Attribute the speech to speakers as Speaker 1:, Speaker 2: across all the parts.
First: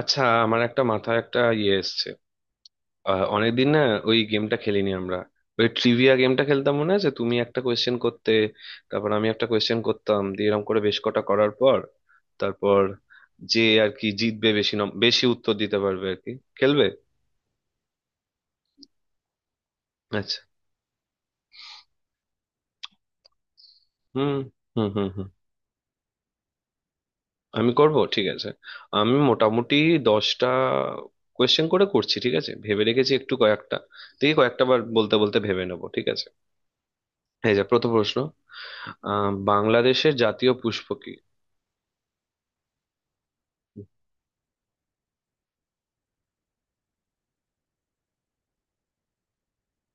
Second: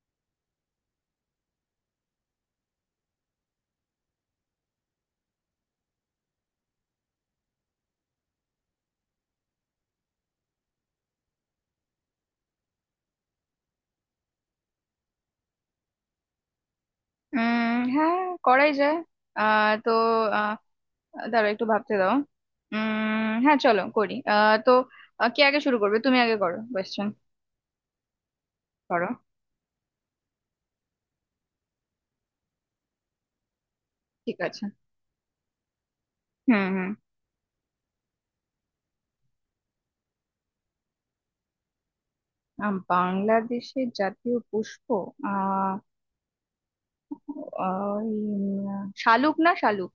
Speaker 1: আচ্ছা, আমার একটা মাথায় একটা ইয়ে এসছে। অনেকদিন না ওই গেমটা খেলিনি আমরা। ওই ট্রিভিয়া গেমটা খেলতাম মনে আছে? তুমি একটা কোয়েশ্চেন করতে, তারপর আমি একটা কোয়েশ্চেন করতাম, দিয়ে এরকম করে বেশ কটা করার পর, তারপর, যে আর কি জিতবে, বেশি বেশি উত্তর দিতে পারবে আর কি, খেলবে।
Speaker 2: হ্যাঁ, করাই যায়। আহ তো
Speaker 1: আচ্ছা।
Speaker 2: আহ দাঁড়াও, একটু ভাবতে দাও। হ্যাঁ, চলো করি।
Speaker 1: হুম হুম হুম হুম।
Speaker 2: কে আগে শুরু করবে? তুমি আগে করো কোয়েশ্চেন।
Speaker 1: আমি করব, ঠিক আছে।
Speaker 2: করো,
Speaker 1: আমি মোটামুটি 10টা কোয়েশ্চেন করে করছি, ঠিক আছে, ভেবে রেখেছি একটু কয়েকটা, দেখি
Speaker 2: ঠিক আছে।
Speaker 1: কয়েকটা বার বলতে বলতে ভেবে নেবো, ঠিক আছে।
Speaker 2: হুম হুম।
Speaker 1: এই যে প্রথম প্রশ্ন। বাংলাদেশের জাতীয় পুষ্প কি?
Speaker 2: বাংলাদেশের জাতীয় পুষ্প? আহ আহ, উম, শালুক, না শালুক,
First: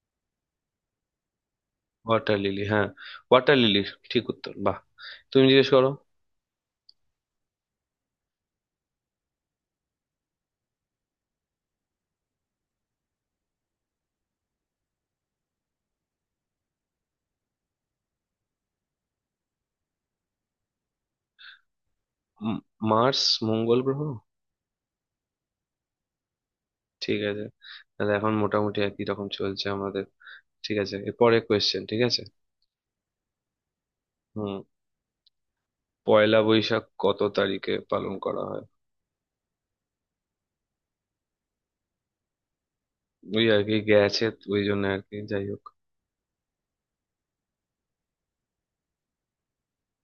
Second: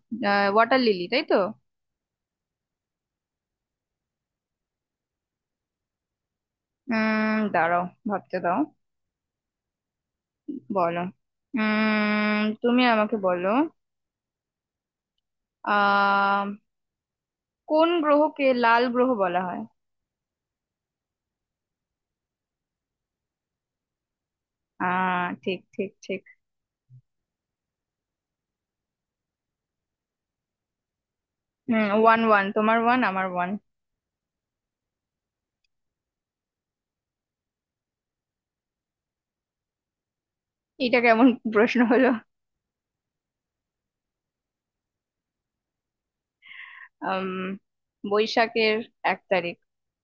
Speaker 2: ওয়াটার লিলি, তাই তো?
Speaker 1: ওয়াটার লিলি, হ্যাঁ। Water lily. ঠিক উত্তর, বাহ। তুমি জিজ্ঞেস করো।
Speaker 2: দাঁড়াও, ভাবতে দাও। বলো। তুমি আমাকে বলো। আহ কোন গ্রহকে লাল গ্রহ বলা হয়?
Speaker 1: উম, মার্স, মঙ্গল গ্রহ।
Speaker 2: আহ ঠিক ঠিক ঠিক।
Speaker 1: ঠিক আছে। তাহলে এখন মোটামুটি একই রকম চলছে আমাদের। ঠিক আছে, এরপরে
Speaker 2: হুম,
Speaker 1: কোয়েশ্চেন, ঠিক
Speaker 2: ওয়ান
Speaker 1: আছে।
Speaker 2: ওয়ান, তোমার ওয়ান আমার ওয়ান।
Speaker 1: হুম। পয়লা বৈশাখ কত তারিখে পালন করা হয়?
Speaker 2: এটা কেমন প্রশ্ন হলো?
Speaker 1: ওই আর কি গেছে, ওই জন্য আর কি, যাই হোক।
Speaker 2: আম, বৈশাখের 1 তারিখ,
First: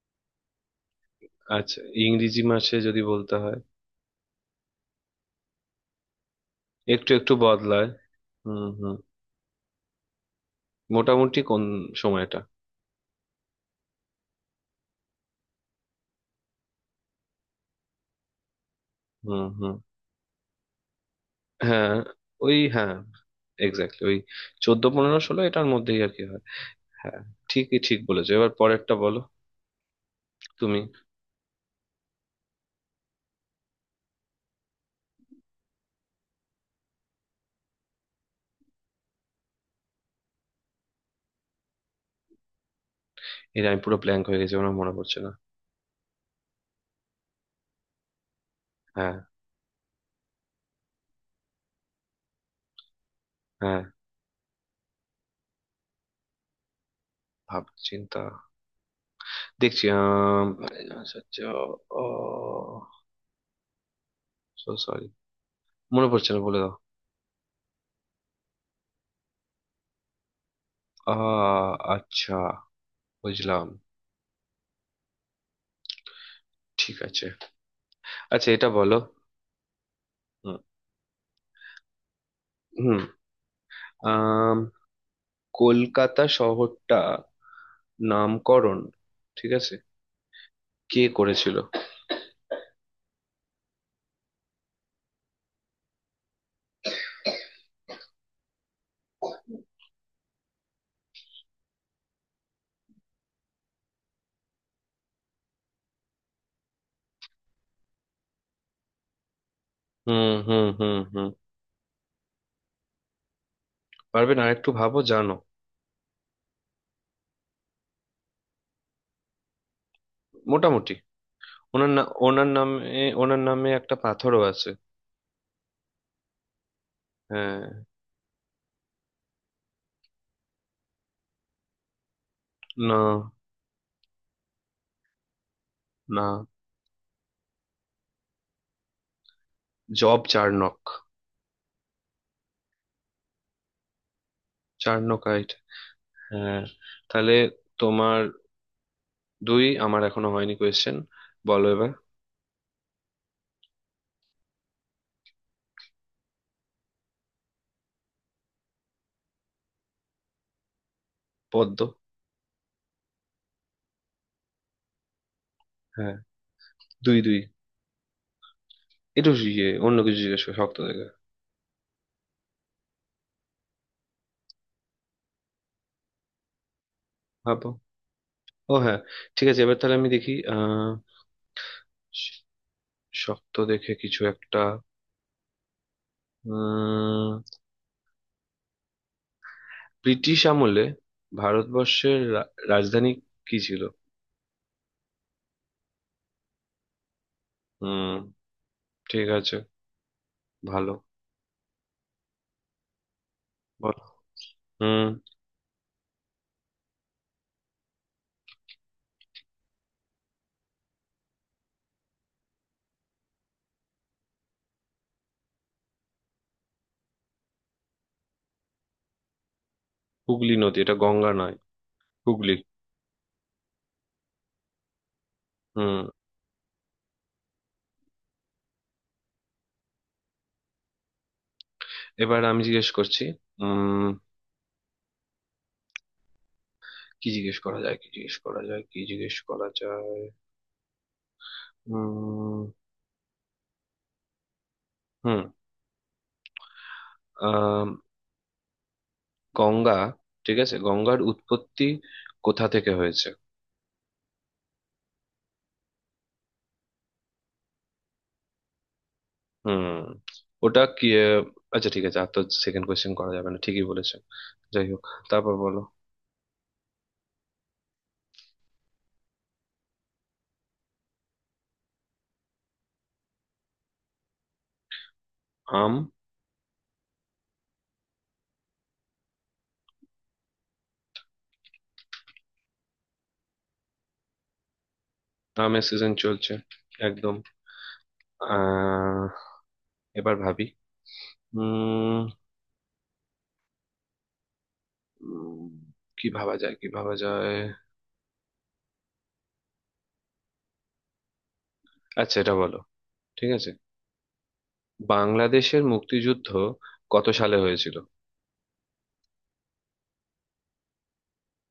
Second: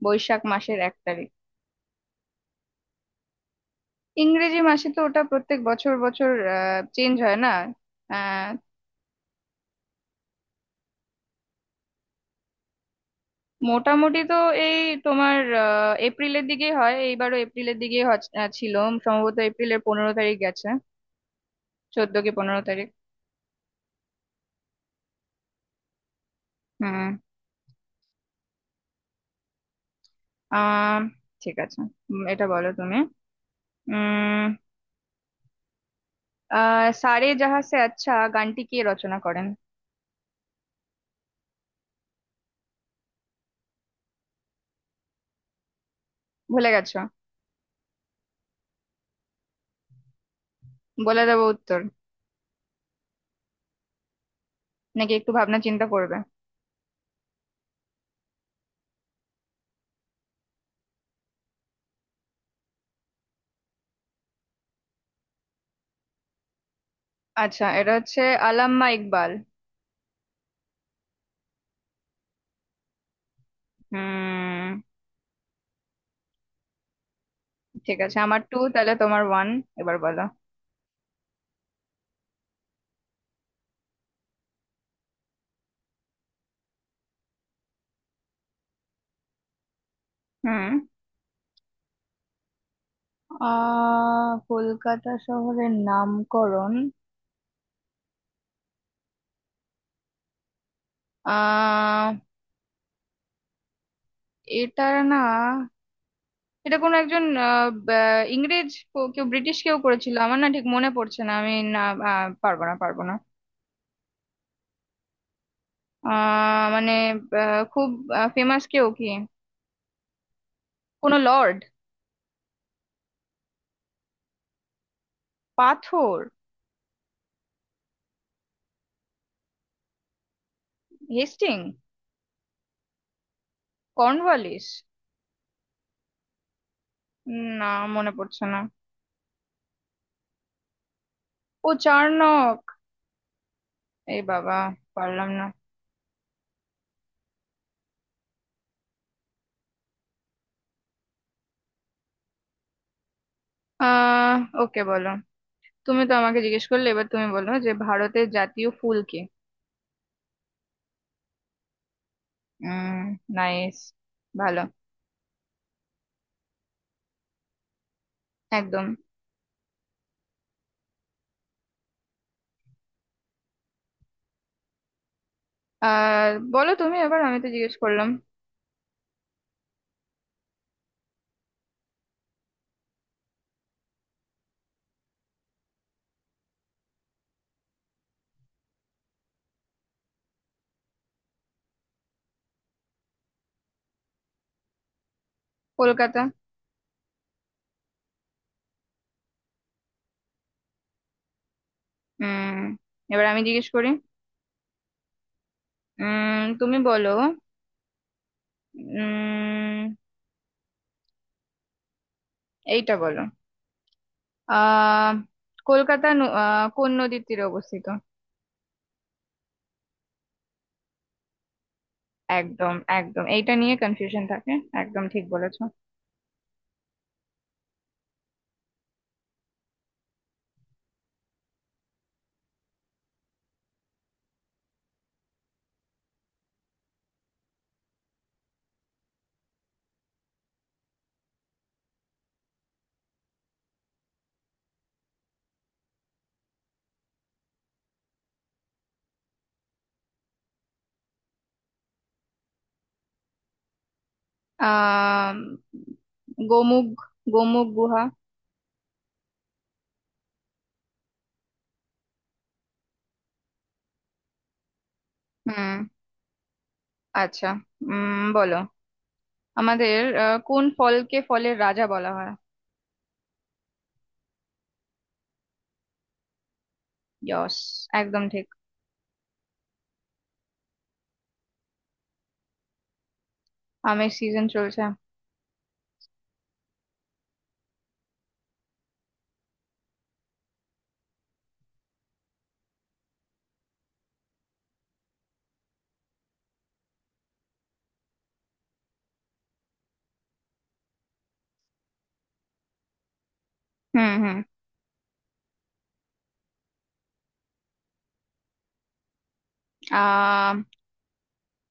Speaker 2: বৈশাখ মাসের 1 তারিখ।
Speaker 1: আচ্ছা, ইংরেজি মাসে যদি বলতে হয়,
Speaker 2: ইংরেজি মাসে তো ওটা প্রত্যেক বছর বছর
Speaker 1: একটু
Speaker 2: চেঞ্জ
Speaker 1: একটু
Speaker 2: হয় না।
Speaker 1: বদলায়।
Speaker 2: আহ,
Speaker 1: হুম হুম। মোটামুটি কোন সময়টা?
Speaker 2: মোটামুটি তো এই তোমার, এপ্রিলের দিকেই হয়, এইবারও এপ্রিলের দিকেই ছিল। সম্ভবত
Speaker 1: হুম হুম।
Speaker 2: এপ্রিলের 15 তারিখ গেছে।
Speaker 1: হ্যাঁ,
Speaker 2: চোদ্দ কি
Speaker 1: ওই
Speaker 2: পনেরো তারিখ
Speaker 1: হ্যাঁ, এক্স্যাক্টলি ওই, 14, 15, 16 এটার মধ্যেই আর কি হয়।
Speaker 2: হুম।
Speaker 1: হ্যাঁ। ঠিকই, ঠিক বলেছো, এবার পরেরটা বলো তুমি।
Speaker 2: আহ ঠিক আছে। এটা বলো তুমি। উম আহ সারে জাহাঁ সে আচ্ছা গানটি কে রচনা করেন?
Speaker 1: এর আমি পুরো ব্ল্যাঙ্ক হয়ে গেছি, আমার মনে পড়ছে না।
Speaker 2: ভুলে গেছো?
Speaker 1: হ্যাঁ।
Speaker 2: বলে দেবো উত্তর?
Speaker 1: হ্যাঁ।
Speaker 2: নাকি একটু ভাবনা চিন্তা করবে?
Speaker 1: ভাব চিন্তা দেখছি। আচ্ছা আচ্ছা, ও, সো সরি, মনে পড়ছে না, বলে দাও।
Speaker 2: আচ্ছা, এটা হচ্ছে আল্লামা ইকবাল।
Speaker 1: আ, আচ্ছা, বুঝলাম।
Speaker 2: হুম,
Speaker 1: ঠিক আছে।
Speaker 2: ঠিক আছে। আমার
Speaker 1: আচ্ছা,
Speaker 2: টু,
Speaker 1: এটা
Speaker 2: তাহলে
Speaker 1: বলো।
Speaker 2: তোমার ওয়ান। এবার বলো।
Speaker 1: হুম। হুম, আম, কলকাতা শহরটা, নামকরণ, ঠিক আছে,
Speaker 2: হুম।
Speaker 1: কে করেছিল?
Speaker 2: কলকাতা শহরের নামকরণ। আহ এটার না, এটা কোনো একজন ইংরেজ কেউ, ব্রিটিশ কেউ করেছিল,
Speaker 1: হুম
Speaker 2: আমার না
Speaker 1: হুম
Speaker 2: ঠিক মনে
Speaker 1: হুম
Speaker 2: পড়ছে
Speaker 1: হুম।
Speaker 2: না আমি না। পারবো না, পারবো না।
Speaker 1: পারবেন, আর একটু ভাবো, জানো।
Speaker 2: মানে খুব ফেমাস কেউ কি?
Speaker 1: মোটামুটি।
Speaker 2: কোনো লর্ড?
Speaker 1: ওনার না, ওনার নামে একটা পাথরও আছে।
Speaker 2: পাথর?
Speaker 1: হ্যাঁ।
Speaker 2: হেস্টিং?
Speaker 1: না।
Speaker 2: কর্নওয়ালিস?
Speaker 1: না।
Speaker 2: না, মনে পড়ছে না।
Speaker 1: Job Charnock.
Speaker 2: ও, চার্নক! এই বাবা, পারলাম না।
Speaker 1: চার্নকাইট। হ্যাঁ। তাহলে তোমার দুই, আমার এখনো হয়নি কোয়েশ্চেন, বলো এবার।
Speaker 2: আহ ওকে, বলো। তুমি তো আমাকে জিজ্ঞেস করলে, এবার তুমি বলো যে ভারতের জাতীয় ফুল কি?
Speaker 1: পদ্ম।
Speaker 2: উম নাইস, ভালো।
Speaker 1: হ্যাঁ। দুই দুই।
Speaker 2: একদম।
Speaker 1: একটু ইয়ে অন্য কিছু জিজ্ঞেস করো শক্ত দেখে।
Speaker 2: আর বলো তুমি, এবার আমি তো
Speaker 1: ভাবো।
Speaker 2: জিজ্ঞেস করলাম।
Speaker 1: ও হ্যাঁ, ঠিক আছে, এবার তাহলে আমি দেখি। শ- শক্ত দেখে কিছু একটা। ব্রিটিশ আমলে ভারতবর্ষের রাজধানী কি ছিল?
Speaker 2: কলকাতা।
Speaker 1: হুম, ঠিক আছে, ভালো।
Speaker 2: উম এবার আমি জিজ্ঞেস করি।
Speaker 1: বলো। হুম।
Speaker 2: তুমি বলো। উম এইটা বলো। আহ কলকাতা কোন নদীর তীরে অবস্থিত?
Speaker 1: হুগলি নদী, এটা গঙ্গা নয়। হুগলি।
Speaker 2: একদম একদম, এইটা নিয়ে কনফিউশন থাকে। একদম ঠিক বলেছো।
Speaker 1: হুম। এবার আমি জিজ্ঞেস করছি। উম। কি জিজ্ঞেস করা যায়, কি জিজ্ঞেস করা যায়, কি জিজ্ঞেস করা যায়? উম। হুম। আহ। গঙ্গা, ঠিক আছে, গঙ্গার উৎপত্তি কোথা থেকে হয়েছে?
Speaker 2: আহ গোমুখ, গোমুখ গুহা।
Speaker 1: হুম। ওটা কি? আচ্ছা ঠিক আছে, আর তো সেকেন্ড কোয়েশ্চেন করা যাবে না, ঠিকই বলেছে। যাই হোক, তারপর
Speaker 2: হুম,
Speaker 1: বলো।
Speaker 2: আচ্ছা। বলো আমাদের। কোন ফলকে ফলের রাজা বলা হয়?
Speaker 1: আম।
Speaker 2: ইয়স, একদম ঠিক। আমের সিজন চলছে।
Speaker 1: আমের সিজন চলছে, একদম। আহ, এবার ভাবি। উম। উম, কি ভাবা যায়, কি ভাবা যায়? আচ্ছা, এটা বলো, ঠিক আছে।
Speaker 2: হুম হুম।
Speaker 1: বাংলাদেশের মুক্তিযুদ্ধ কত সালে হয়েছিল?
Speaker 2: আহ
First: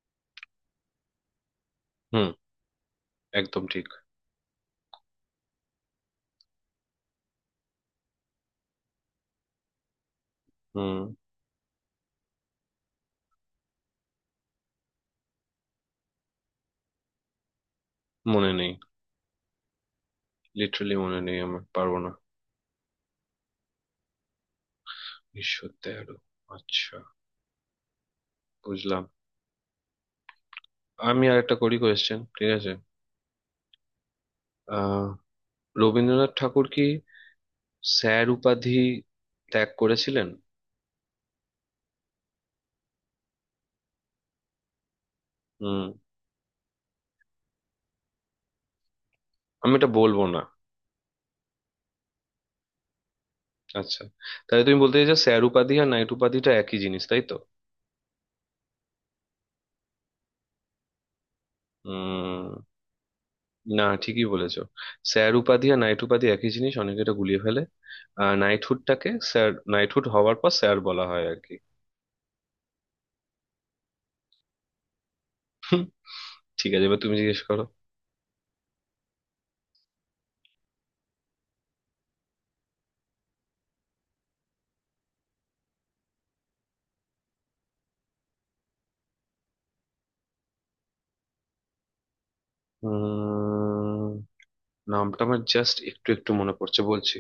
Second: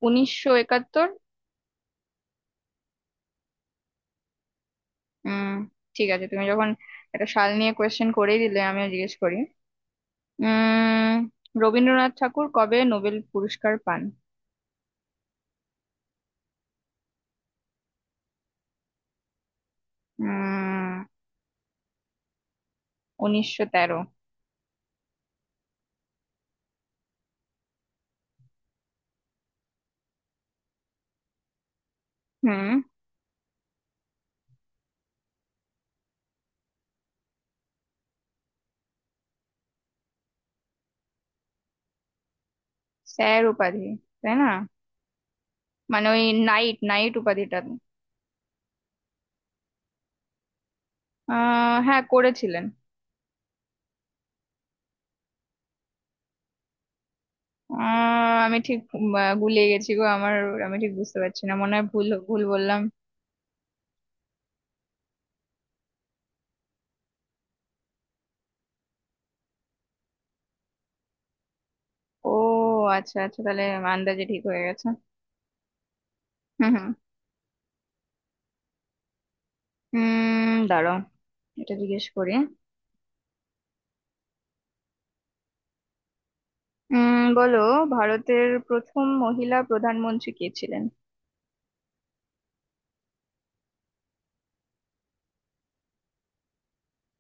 Speaker 2: 1971।
Speaker 1: হুম, একদম ঠিক।
Speaker 2: উম ঠিক আছে, তুমি যখন একটা সাল নিয়ে কোয়েশ্চেন করেই দিলে, আমিও জিজ্ঞেস করি।
Speaker 1: হুম।
Speaker 2: উম রবীন্দ্রনাথ ঠাকুর কবে নোবেল পুরস্কার পান?
Speaker 1: মনে নেই। লিটারালি
Speaker 2: উম
Speaker 1: মনে নেই আমার, পারবো না।
Speaker 2: 1913।
Speaker 1: ঈশ্বর, 13? আচ্ছা, বুঝলাম। আমি আরেকটা করি কোয়েশ্চেন, ঠিক
Speaker 2: হুম।
Speaker 1: আছে। আহ, রবীন্দ্রনাথ ঠাকুর কি স্যার উপাধি ত্যাগ করেছিলেন?
Speaker 2: স্যার উপাধি, তাই না?
Speaker 1: হুম।
Speaker 2: মানে ওই নাইট নাইট উপাধিটা।
Speaker 1: আমি এটা বলবো না।
Speaker 2: হ্যাঁ, করেছিলেন।
Speaker 1: আচ্ছা, তাহলে তুমি বলতে চাইছো স্যার উপাধি আর নাইট উপাধিটা একই জিনিস, তাই তো?
Speaker 2: আমি ঠিক গুলিয়ে গেছি গো আমার। আমি ঠিক বুঝতে পারছি না, মনে হয় ভুল ভুল
Speaker 1: উম,
Speaker 2: বললাম।
Speaker 1: না, ঠিকই বলেছো। স্যার উপাধি আর নাইট উপাধি একই জিনিস, অনেকে এটা গুলিয়ে ফেলে। আর নাইটহুডটাকে স্যার, নাইটহুড হওয়ার পর স্যার বলা হয় আর কি।
Speaker 2: ও আচ্ছা, আচ্ছা, তাহলে আন্দাজে ঠিক হয়ে গেছে।
Speaker 1: হুম।
Speaker 2: হুম
Speaker 1: ঠিক
Speaker 2: হুম।
Speaker 1: আছে, এবার তুমি জিজ্ঞেস করো।
Speaker 2: দাঁড়াও, এটা জিজ্ঞেস করি। বলো। ভারতের প্রথম মহিলা প্রধানমন্ত্রী কে ছিলেন?
Speaker 1: উম। নামটা আমার জাস্ট একটু একটু মনে পড়ছে, বলছি।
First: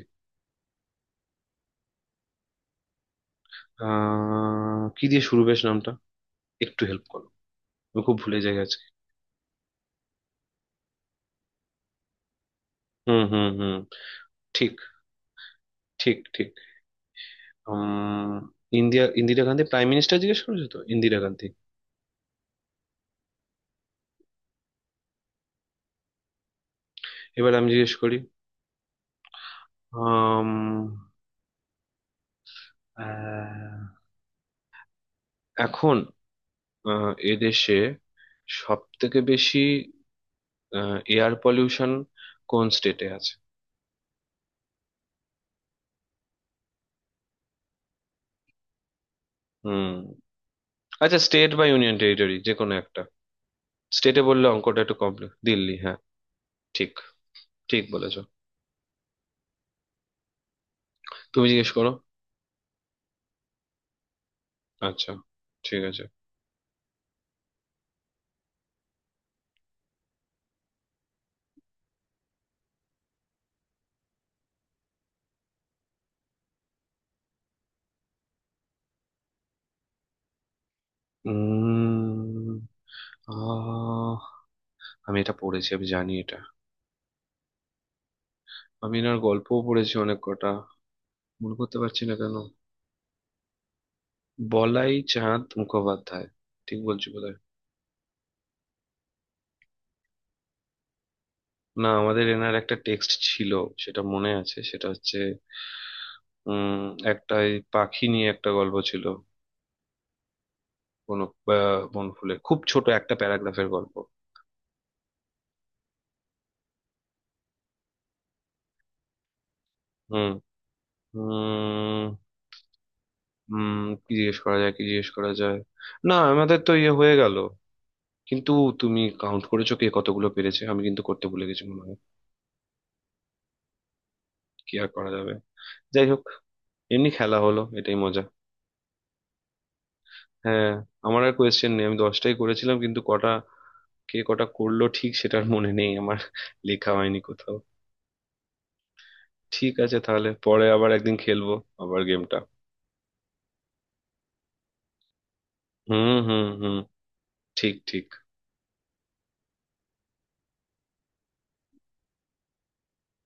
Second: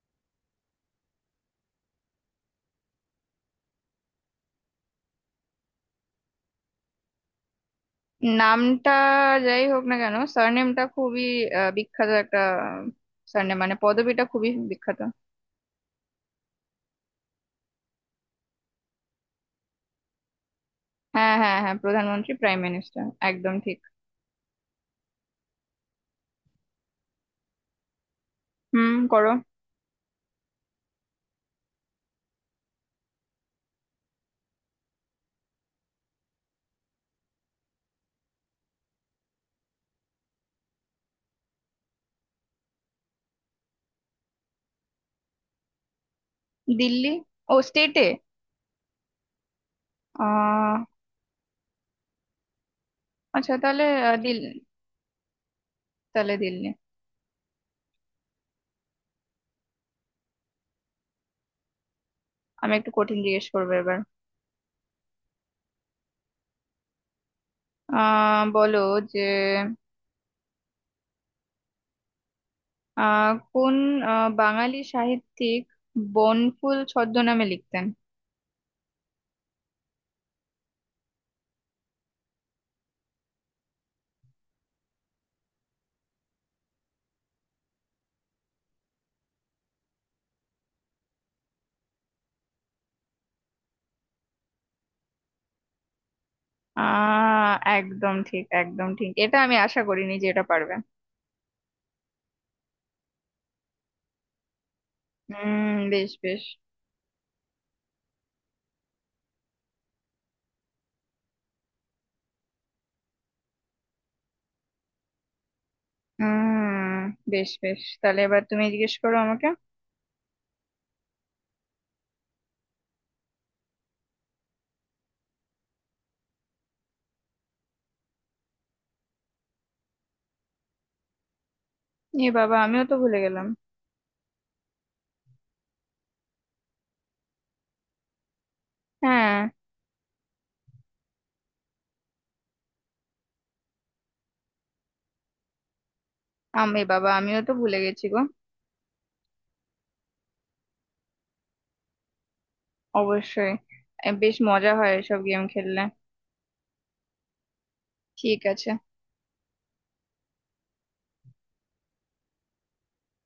Speaker 1: আহ, কি দিয়ে শুরু বেশ নামটা? একটু হেল্প করো, আমি খুব ভুলে যাই আজকে।
Speaker 2: নামটা যাই হোক না কেন, সারনেমটা খুবই বিখ্যাত একটা।
Speaker 1: হুম হুম
Speaker 2: সারনেম মানে
Speaker 1: হুম।
Speaker 2: পদবিটা খুবই
Speaker 1: ঠিক
Speaker 2: বিখ্যাত।
Speaker 1: ঠিক ঠিক। উম। ইন্দিরা ইন্দিরা গান্ধী, প্রাইম মিনিস্টার জিজ্ঞেস করেছো তো, ইন্দিরা
Speaker 2: হ্যাঁ
Speaker 1: গান্ধী।
Speaker 2: হ্যাঁ হ্যাঁ হ্যাঁ, প্রধানমন্ত্রী প্রাইম মিনিস্টার, একদম ঠিক।
Speaker 1: এবার আমি জিজ্ঞেস করি।
Speaker 2: হুম, করো।
Speaker 1: আম, আহ, এখন, এদেশে সব থেকে বেশি এয়ার পলিউশন কোন স্টেটে আছে?
Speaker 2: দিল্লি। ও, স্টেটে?
Speaker 1: হুম।
Speaker 2: আহ
Speaker 1: আচ্ছা, স্টেট বা ইউনিয়ন টেরিটরি যে কোনো একটা।
Speaker 2: আচ্ছা, তাহলে
Speaker 1: স্টেটে বললে
Speaker 2: দিল্লি,
Speaker 1: অঙ্কটা একটু কমপ্লেক্স, দিল্লি, হ্যাঁ।
Speaker 2: তাহলে দিল্লি।
Speaker 1: ঠিক, ঠিক বলেছো, তুমি জিজ্ঞেস করো।
Speaker 2: আমি একটু কঠিন জিজ্ঞেস করবো এবার।
Speaker 1: আচ্ছা, ঠিক আছে।
Speaker 2: বলো যে, কোন বাঙালি সাহিত্যিক বনফুল ছদ্মনামে লিখতেন?
Speaker 1: উম আহ, আমি এটা পড়েছি, আমি জানি এটা, আমি এনার গল্পও পড়েছি অনেক কটা, মনে করতে পারছি না কেন। বলাই চাঁদ মুখোপাধ্যায়। ঠিক বলছি বোধহয়।
Speaker 2: আহ একদম ঠিক, একদম ঠিক। এটা আমি আশা করিনি যে এটা পারবে।
Speaker 1: না, আমাদের এনার একটা টেক্সট ছিল, সেটা মনে আছে। সেটা হচ্ছে,
Speaker 2: হুম, বেশ বেশ।
Speaker 1: উম, একটা এই পাখি নিয়ে একটা গল্প ছিল কোন বনফুলে, খুব ছোট একটা প্যারাগ্রাফের গল্প।
Speaker 2: হুম, বেশ বেশ। তাহলে এবার তুমি জিজ্ঞেস করো আমাকে।
Speaker 1: হুম হুম হুম। কি জিজ্ঞেস করা যায়, কি জিজ্ঞেস করা যায়? না, আমাদের তো ইয়ে হয়ে গেল কিন্তু, তুমি কাউন্ট করেছো কে কতগুলো পেরেছে? আমি কিন্তু করতে ভুলে গেছি মনে হয়।
Speaker 2: এ বাবা, আমিও তো ভুলে গেলাম।
Speaker 1: কি আর করা যাবে, যাই হোক, এমনি খেলা হলো, এটাই মজা।
Speaker 2: হ্যাঁ,
Speaker 1: হ্যাঁ। আমার আর কোয়েশ্চেন নেই, আমি 10টাই করেছিলাম, কিন্তু কটা, কে কটা করলো ঠিক সেটার মনে নেই আমার।
Speaker 2: আমি
Speaker 1: লেখা
Speaker 2: বাবা,
Speaker 1: হয়নি
Speaker 2: আমিও তো
Speaker 1: কোথাও।
Speaker 2: ভুলে গেছি গো।
Speaker 1: ঠিক আছে, তাহলে পরে আবার একদিন খেলবো, আবার গেমটা।
Speaker 2: অবশ্যই। এ, বেশ মজা হয় এসব গেম খেললে।
Speaker 1: হুম হুম হুম। ঠিক ঠিক।
Speaker 2: ঠিক আছে।